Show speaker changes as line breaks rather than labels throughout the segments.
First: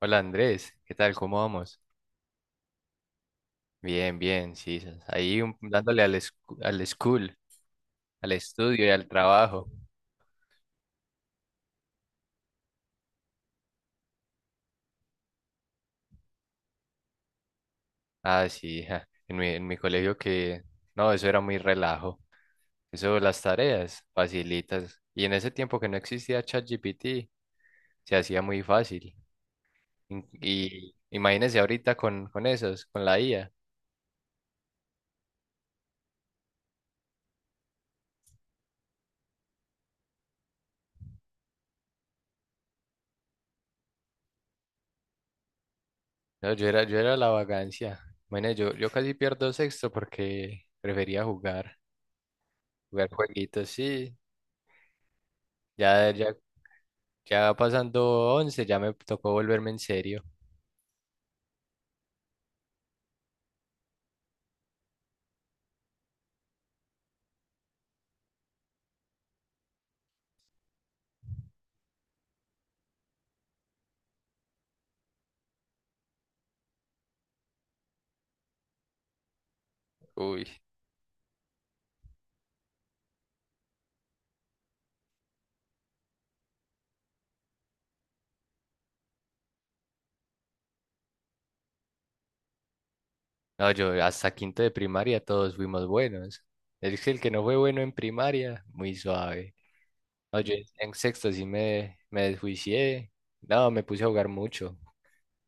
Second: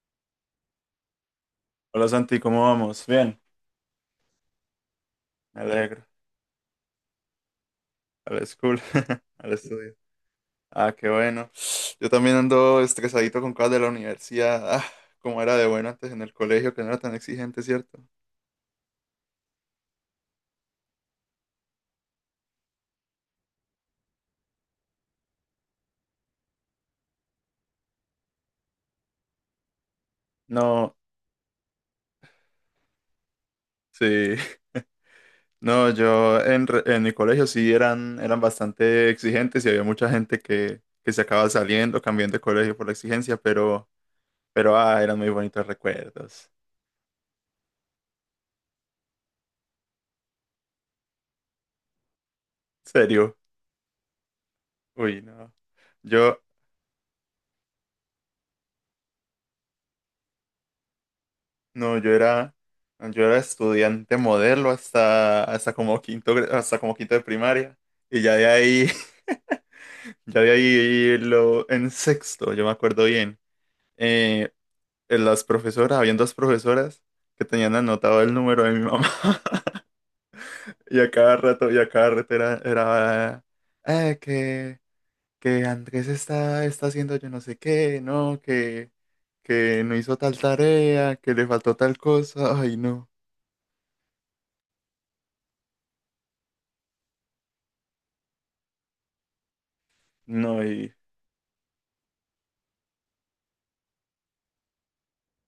Hola Andrés, ¿qué tal? ¿Cómo vamos?
Hola Santi, ¿cómo vamos? Bien,
Bien, bien, sí, s- ahí un-
me
dándole
alegro.
al, escu- al school, al
A la school,
estudio y al
al
trabajo.
estudio. Ah, qué bueno. Yo también ando estresadito con cosas de la universidad. Ah, cómo era de bueno antes en el colegio, que no era tan exigente, ¿cierto?
Ah, sí, ja, en mi, en mi colegio que, no, eso era muy relajo. Eso, las tareas, facilitas. Y en ese tiempo que no existía ChatGPT, se hacía muy fácil. In- Y
No,
imagínese ahorita con esos, con la IA.
sí. No, yo en mi colegio sí eran, bastante exigentes y había mucha gente que se acaba saliendo, cambiando de colegio por la exigencia, pero eran muy bonitos recuerdos.
No, yo era la vagancia. Bueno, yo casi pierdo sexto porque prefería jugar, jugar
¿Serio?
jueguitos, sí.
Uy, no.
Ya
Yo,
ya va pasando once, ya me tocó volverme en serio.
No, yo era estudiante modelo hasta como quinto, hasta como quinto de primaria. Y ya de ahí en sexto, yo me acuerdo bien. eh, habían dos profesoras que tenían anotado el número de mi mamá.
Uy,
Y a cada rato era eh, que, que Andrés está haciendo yo no sé qué, no, que no hizo tal tarea, que le faltó tal cosa. Ay, no.
no, yo hasta quinto de primaria todos fuimos buenos. Es que el que no fue bueno en primaria, muy suave. No, yo
No,
en
y.
sexto sí me desjuicié. No, me puse a jugar mucho.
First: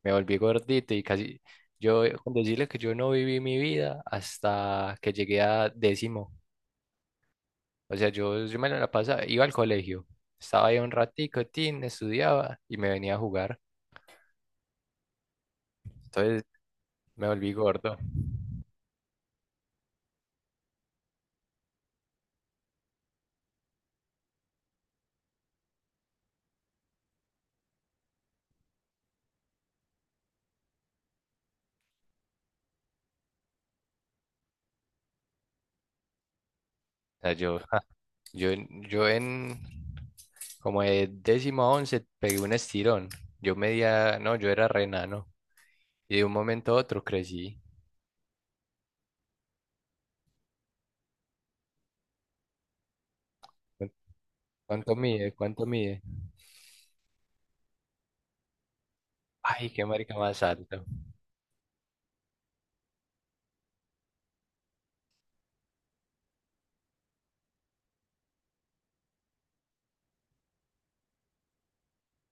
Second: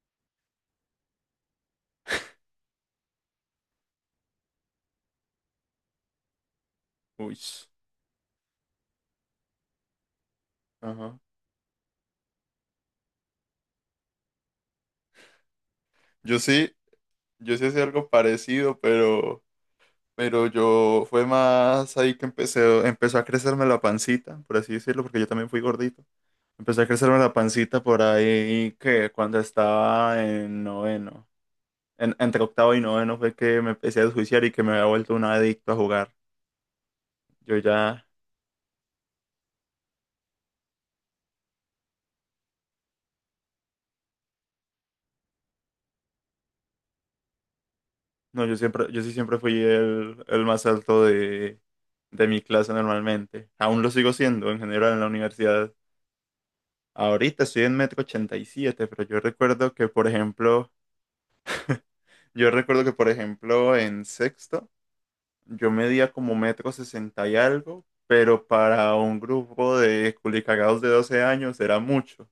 Me volví gordito y casi. Yo, con decirles que yo no viví mi vida hasta que llegué a décimo.
Uy.
O sea, yo me la pasaba, iba al colegio. Estaba ahí un
Ajá.
ratico, tin, estudiaba y me venía a jugar.
Yo
Entonces
sí,
me volví
yo sí hacía
gordo. O
algo parecido, pero yo fue más ahí que empezó a crecerme la pancita, por así decirlo, porque yo también fui gordito. Empezó a crecerme la pancita por ahí que cuando estaba en noveno, entre octavo y noveno fue que me empecé a desjuiciar y que me había vuelto un adicto a jugar.
sea,
Yo
yo
ya,
Yo, yo en como de décimo a once pegué un estirón. Yo medía, no, yo era renano. Y de un momento a otro crecí.
no, yo sí siempre fui el más alto de mi clase normalmente. Aún
¿Cu-
lo sigo siendo en general
¿Cuánto
en la
mide? ¿Cuánto
universidad.
mide?
Ahorita estoy en metro 87, pero yo
Ay,
recuerdo
qué
que, por
marica más
ejemplo,
alto.
yo recuerdo que, por ejemplo, en sexto, yo medía como metro 60 y algo, pero para un grupo de culicagados de 12 años era mucho.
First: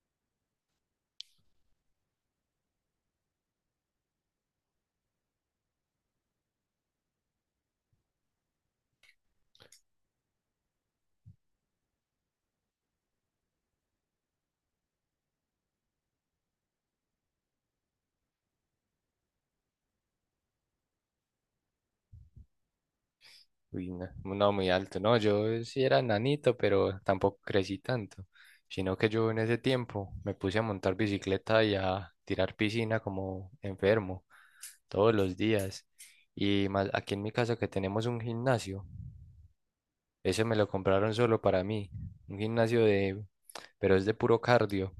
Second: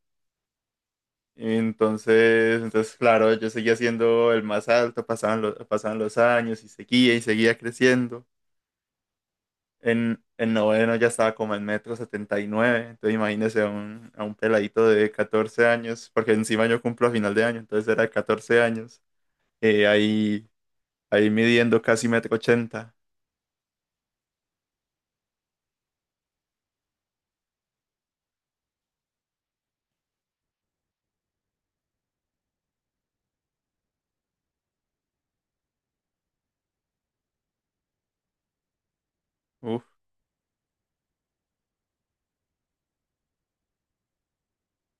Entonces, claro, yo seguía siendo el más alto, pasaban los años y seguía creciendo. En noveno ya estaba como en metro setenta y nueve. Entonces imagínese a un peladito de 14 años, porque encima yo cumplo a final de año, entonces era de 14 años, eh, ahí, ahí midiendo casi metro ochenta.
Uy, no, no, muy alto. No, yo sí era nanito, pero tampoco crecí tanto. Sino que yo en ese tiempo me puse a montar bicicleta y a tirar piscina como enfermo, todos los días. Y más aquí en mi casa que tenemos un gimnasio.
Uf,
Ese me lo compraron solo para mí. Un gimnasio de, pero es de puro cardio.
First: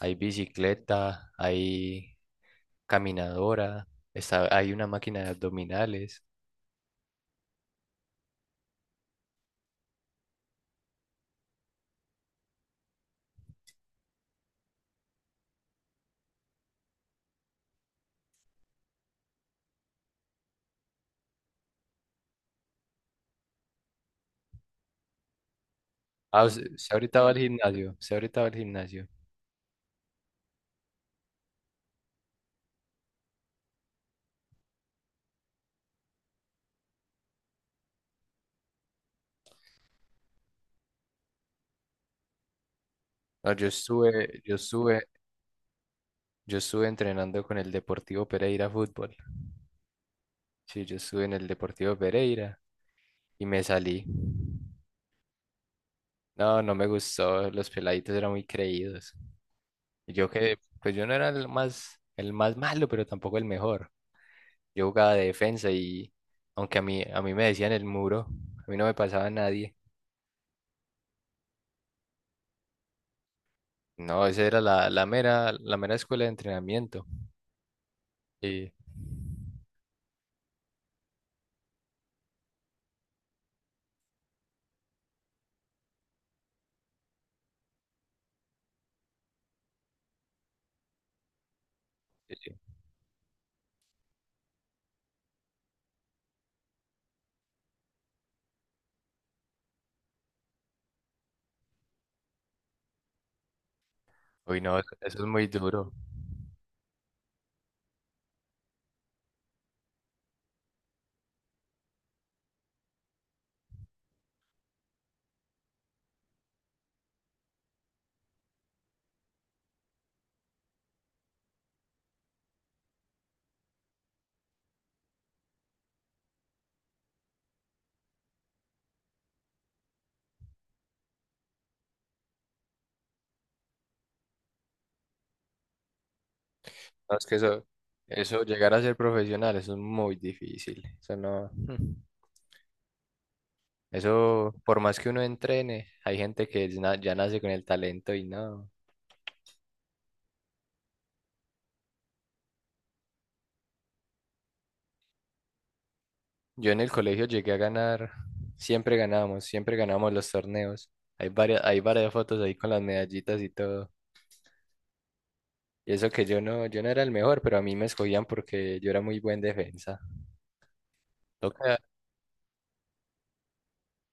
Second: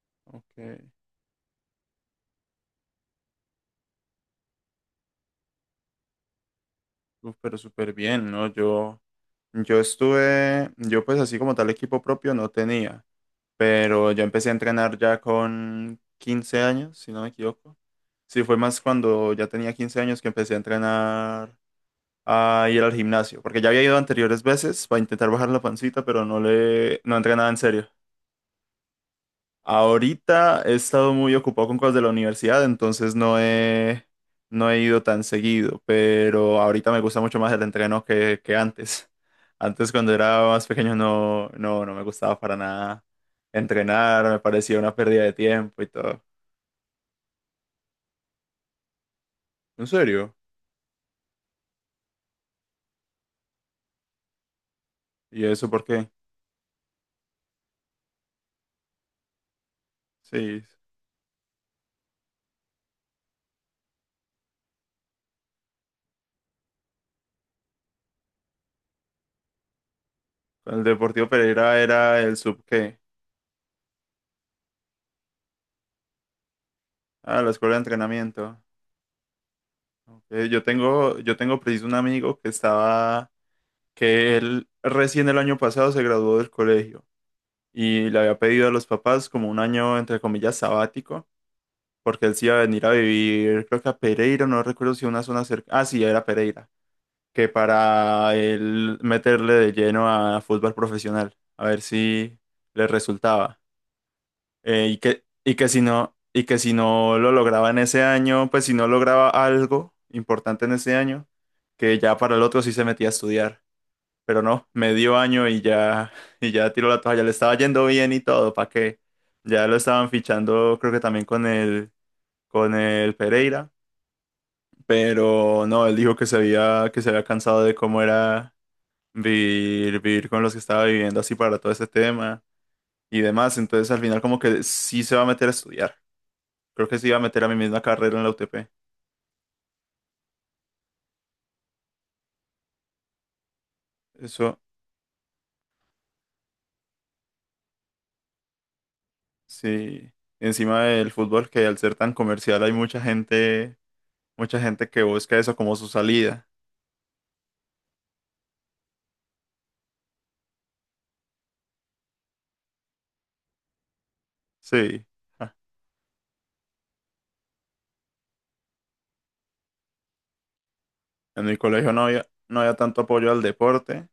Hay
ok,
bicicleta, hay caminadora, está, hay una máquina de abdominales.
uf, pero súper bien, ¿no? Yo pues así como tal equipo propio no tenía, pero yo empecé a entrenar ya con 15 años, si no me equivoco. Sí, fue más cuando ya tenía 15 años que empecé a entrenar a ir al gimnasio, porque ya había ido anteriores veces para intentar bajar la pancita, pero
Ah, usted, usted
no
ahorita va
entré
al
nada en serio.
gimnasio, usted ahorita va al gimnasio.
Ahorita he estado muy ocupado con cosas de la universidad, entonces no he ido tan seguido, pero ahorita me gusta mucho más el entreno que antes. Antes cuando era más pequeño no me gustaba para nada
No,
entrenar, me parecía una pérdida de tiempo y todo.
yo estuve entrenando con el Deportivo Pereira fútbol.
¿En serio?
Sí, yo estuve en el Deportivo Pereira y me salí.
¿Y eso por qué?
No, no me gustó, los peladitos eran muy creídos. Y yo que,
Sí,
pues yo no era el más malo, pero tampoco el mejor. Yo jugaba de defensa y aunque a mí me decían el muro, a mí no me pasaba nadie.
con el Deportivo Pereira era el sub qué?
No, esa era la, la mera escuela de entrenamiento.
Ah, la escuela de entrenamiento.
Y,
Yo tengo preciso un amigo que él recién el año pasado se graduó del colegio y le había pedido a los papás como un año, entre comillas, sabático, porque
sí,
él sí iba
sí.
a venir a vivir, creo que a Pereira, no recuerdo si una zona cerca, ah, sí, era Pereira, que para él meterle de lleno a fútbol profesional, a ver si le resultaba.
Uy, no,
Eh,
eso
y
eso
que,
es muy
y que si
duro.
no, y que si no lo lograba en ese año, pues si no lograba algo importante en ese año, que ya para el otro sí se metía a estudiar. Pero no, medio año y ya, y ya tiró la toalla. Le estaba yendo bien y todo, ¿para qué? Ya lo estaban fichando, creo que también con el Pereira. Pero no, él dijo que se había cansado de cómo era vivir con los que estaba viviendo así para todo ese tema y demás. Entonces al final como que sí se va a meter a estudiar. Creo que sí
No,
iba a
es que
meter a mi
eso,
misma carrera en la
eso,
UTP.
llegar a ser profesional, eso es muy difícil. Eso no, mm. Eso,
Eso
por más que uno entrene, hay gente que es na- ya nace con el talento y no.
sí. Encima del fútbol, que al ser tan comercial hay mucha gente que busca eso como su salida.
Yo en el colegio llegué a ganar, siempre ganábamos los torneos. Hay varias fotos ahí con las medallitas y todo.
Sí. Ah,
Y eso que yo no, yo no era el mejor, pero a mí me escogían porque yo era muy buen defensa.
en mi
Toca.
colegio no había tanto apoyo al deporte,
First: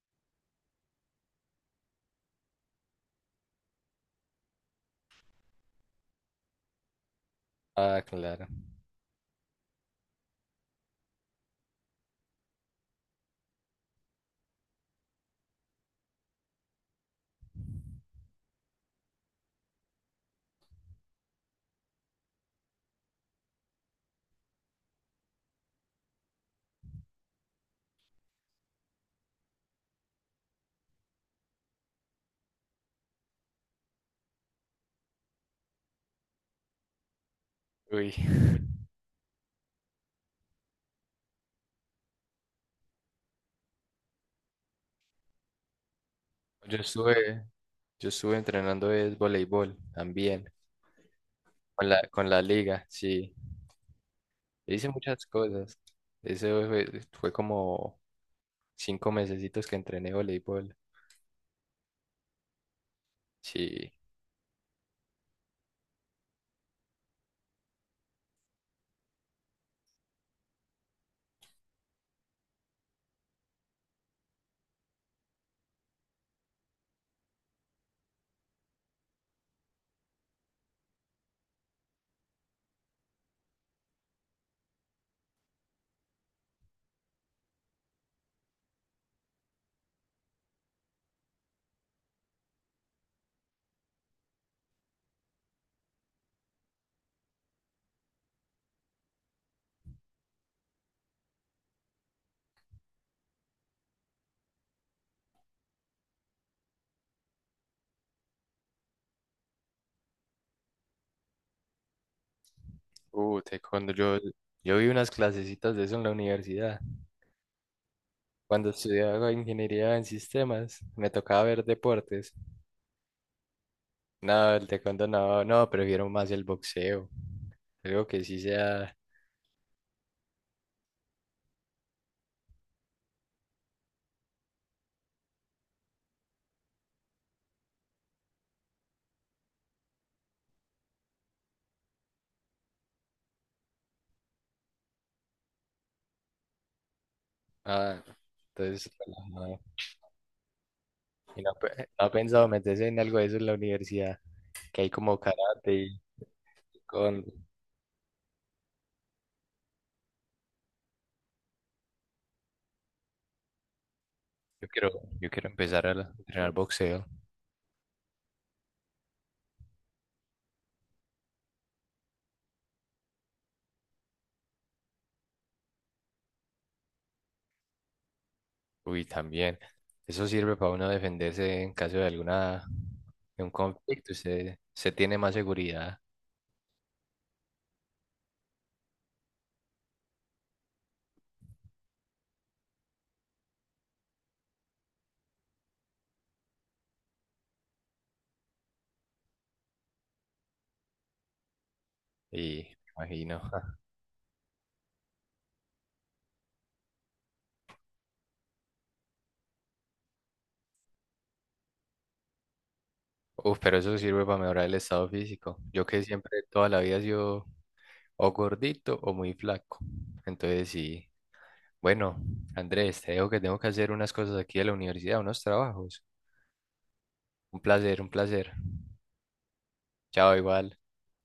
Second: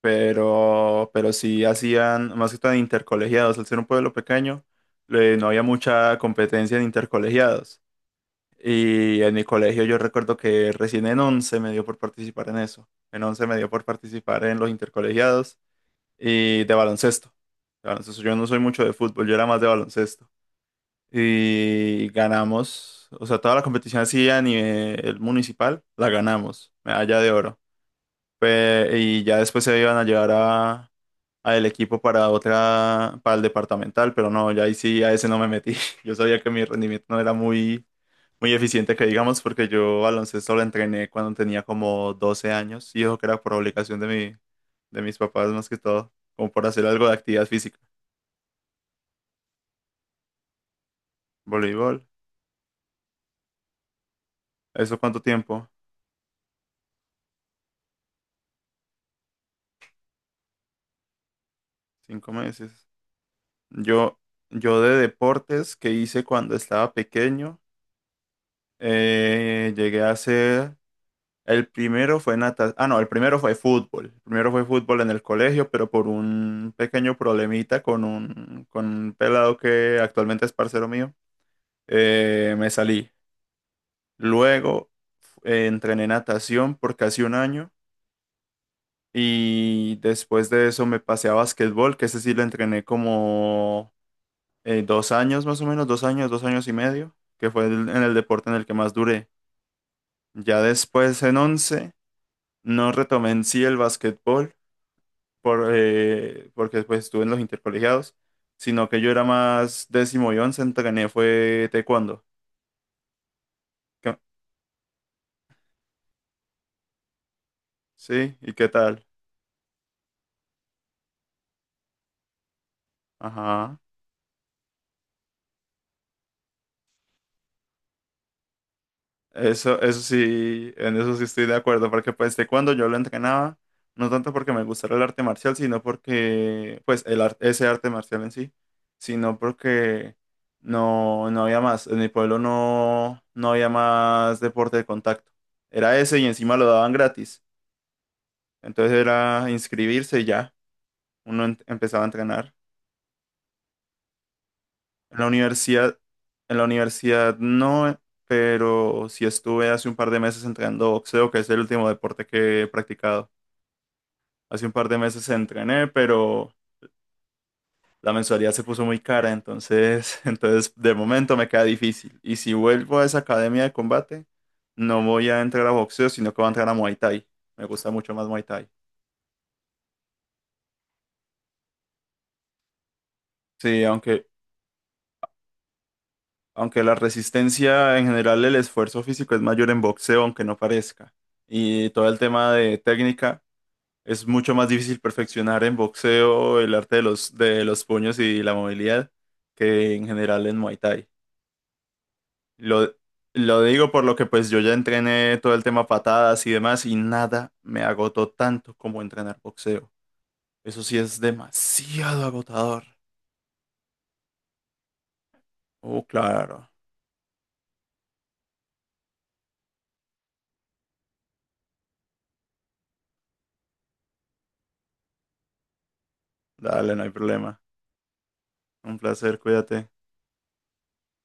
pero sí hacían, más que todo intercolegiados. Al ser un pueblo pequeño, no había mucha competencia en intercolegiados.
Ah, claro.
Y en mi colegio yo recuerdo que recién en 11 me dio por participar en eso. En 11 me dio por participar en los intercolegiados y de baloncesto. De baloncesto. Yo no soy mucho de fútbol, yo era más de baloncesto. Y ganamos, o sea, toda la competición así a nivel municipal, la ganamos, medalla de oro. Y ya después se iban a llevar a el equipo para el departamental, pero no, ya ahí sí a ese no me metí. Yo sabía que mi rendimiento no era muy,
Uy,
muy eficiente, que digamos, porque yo baloncesto lo entrené cuando tenía como 12 años y eso que era por obligación de mis papás más que todo, como por
yo
hacer algo de
estuve,
actividad física.
yo estuve entrenando es voleibol también,
Voleibol.
con la liga, sí. E hice
¿Eso cuánto
muchas
tiempo?
cosas. Eso fue, fue como 5 mesecitos que entrené voleibol.
5 meses.
Sí.
Yo, yo de deportes que hice cuando estaba pequeño, llegué a hacer, el primero fue natación. Ah, no, el primero fue fútbol. El primero fue fútbol en el colegio, pero por un pequeño problemita con un pelado que actualmente es parcero mío, me salí. Luego entrené natación por casi un año. Y después de eso me pasé a básquetbol, que ese sí lo entrené como 2 años más o menos, 2 años, 2 años y medio, que fue en el deporte en el que más duré. Ya después en 11 no retomé en sí el básquetbol porque después estuve en los intercolegiados, sino que yo era más décimo y once, entrené fue taekwondo.
Uh, te- cuando yo,
¿Qué-
yo vi unas clasecitas de eso en la universidad.
Sí, ¿y qué
Cuando
tal?
estudiaba ingeniería en sistemas, me tocaba ver deportes.
Ajá.
No, el taekwondo no, no, prefiero más el boxeo. Algo que sí sea.
En eso sí estoy de acuerdo, porque pues de cuando yo lo entrenaba, no tanto porque me gustara el arte marcial, sino porque, pues ese arte marcial en sí, sino porque no había más, en mi pueblo no había más deporte de contacto. Era ese y encima lo daban gratis,
Ah, entonces,
entonces era
relajado.
inscribirse y ya,
Y
uno
no, pe-
empezaba a
no ha pensado
entrenar.
meterse en algo de eso en la universidad, que hay
En
como
la
karate
universidad,
y
en la
con.
universidad no, pero sí estuve hace un par de meses entrenando boxeo, que es el último deporte que he practicado. Hace
Yo
un par
quiero,
de meses
yo quiero empezar
entrené,
a la- entrenar
pero
boxeo.
la mensualidad se puso muy cara, entonces, entonces de momento me queda difícil. Y si vuelvo a esa academia de combate, no voy a entrar a boxeo, sino que voy a entrar a Muay Thai. Me gusta mucho más Muay Thai.
Uy, también. Eso sirve para uno defenderse en caso de alguna, de un
Sí,
conflicto.
aunque,
Se tiene más seguridad
aunque la resistencia en general, el esfuerzo físico es mayor en boxeo, aunque no parezca. Y todo el tema de técnica. Es mucho más difícil perfeccionar en boxeo el arte de los puños y la movilidad que en general en Muay Thai.
y me
Lo,
imagino.
lo digo por lo que pues yo ya entrené todo el tema patadas y demás y nada me agotó tanto como entrenar boxeo. Eso sí es demasiado agotador.
Uf, pero eso sirve para mejorar el estado físico. Yo que
Oh,
siempre, toda
claro.
la vida yo o gordito o muy flaco. Entonces, sí. Bueno, Andrés, te dejo que tengo que hacer unas cosas aquí de la universidad, unos trabajos.
Dale, no hay
Un
problema.
placer, un placer.
Un placer, cuídate.
Chao, igual.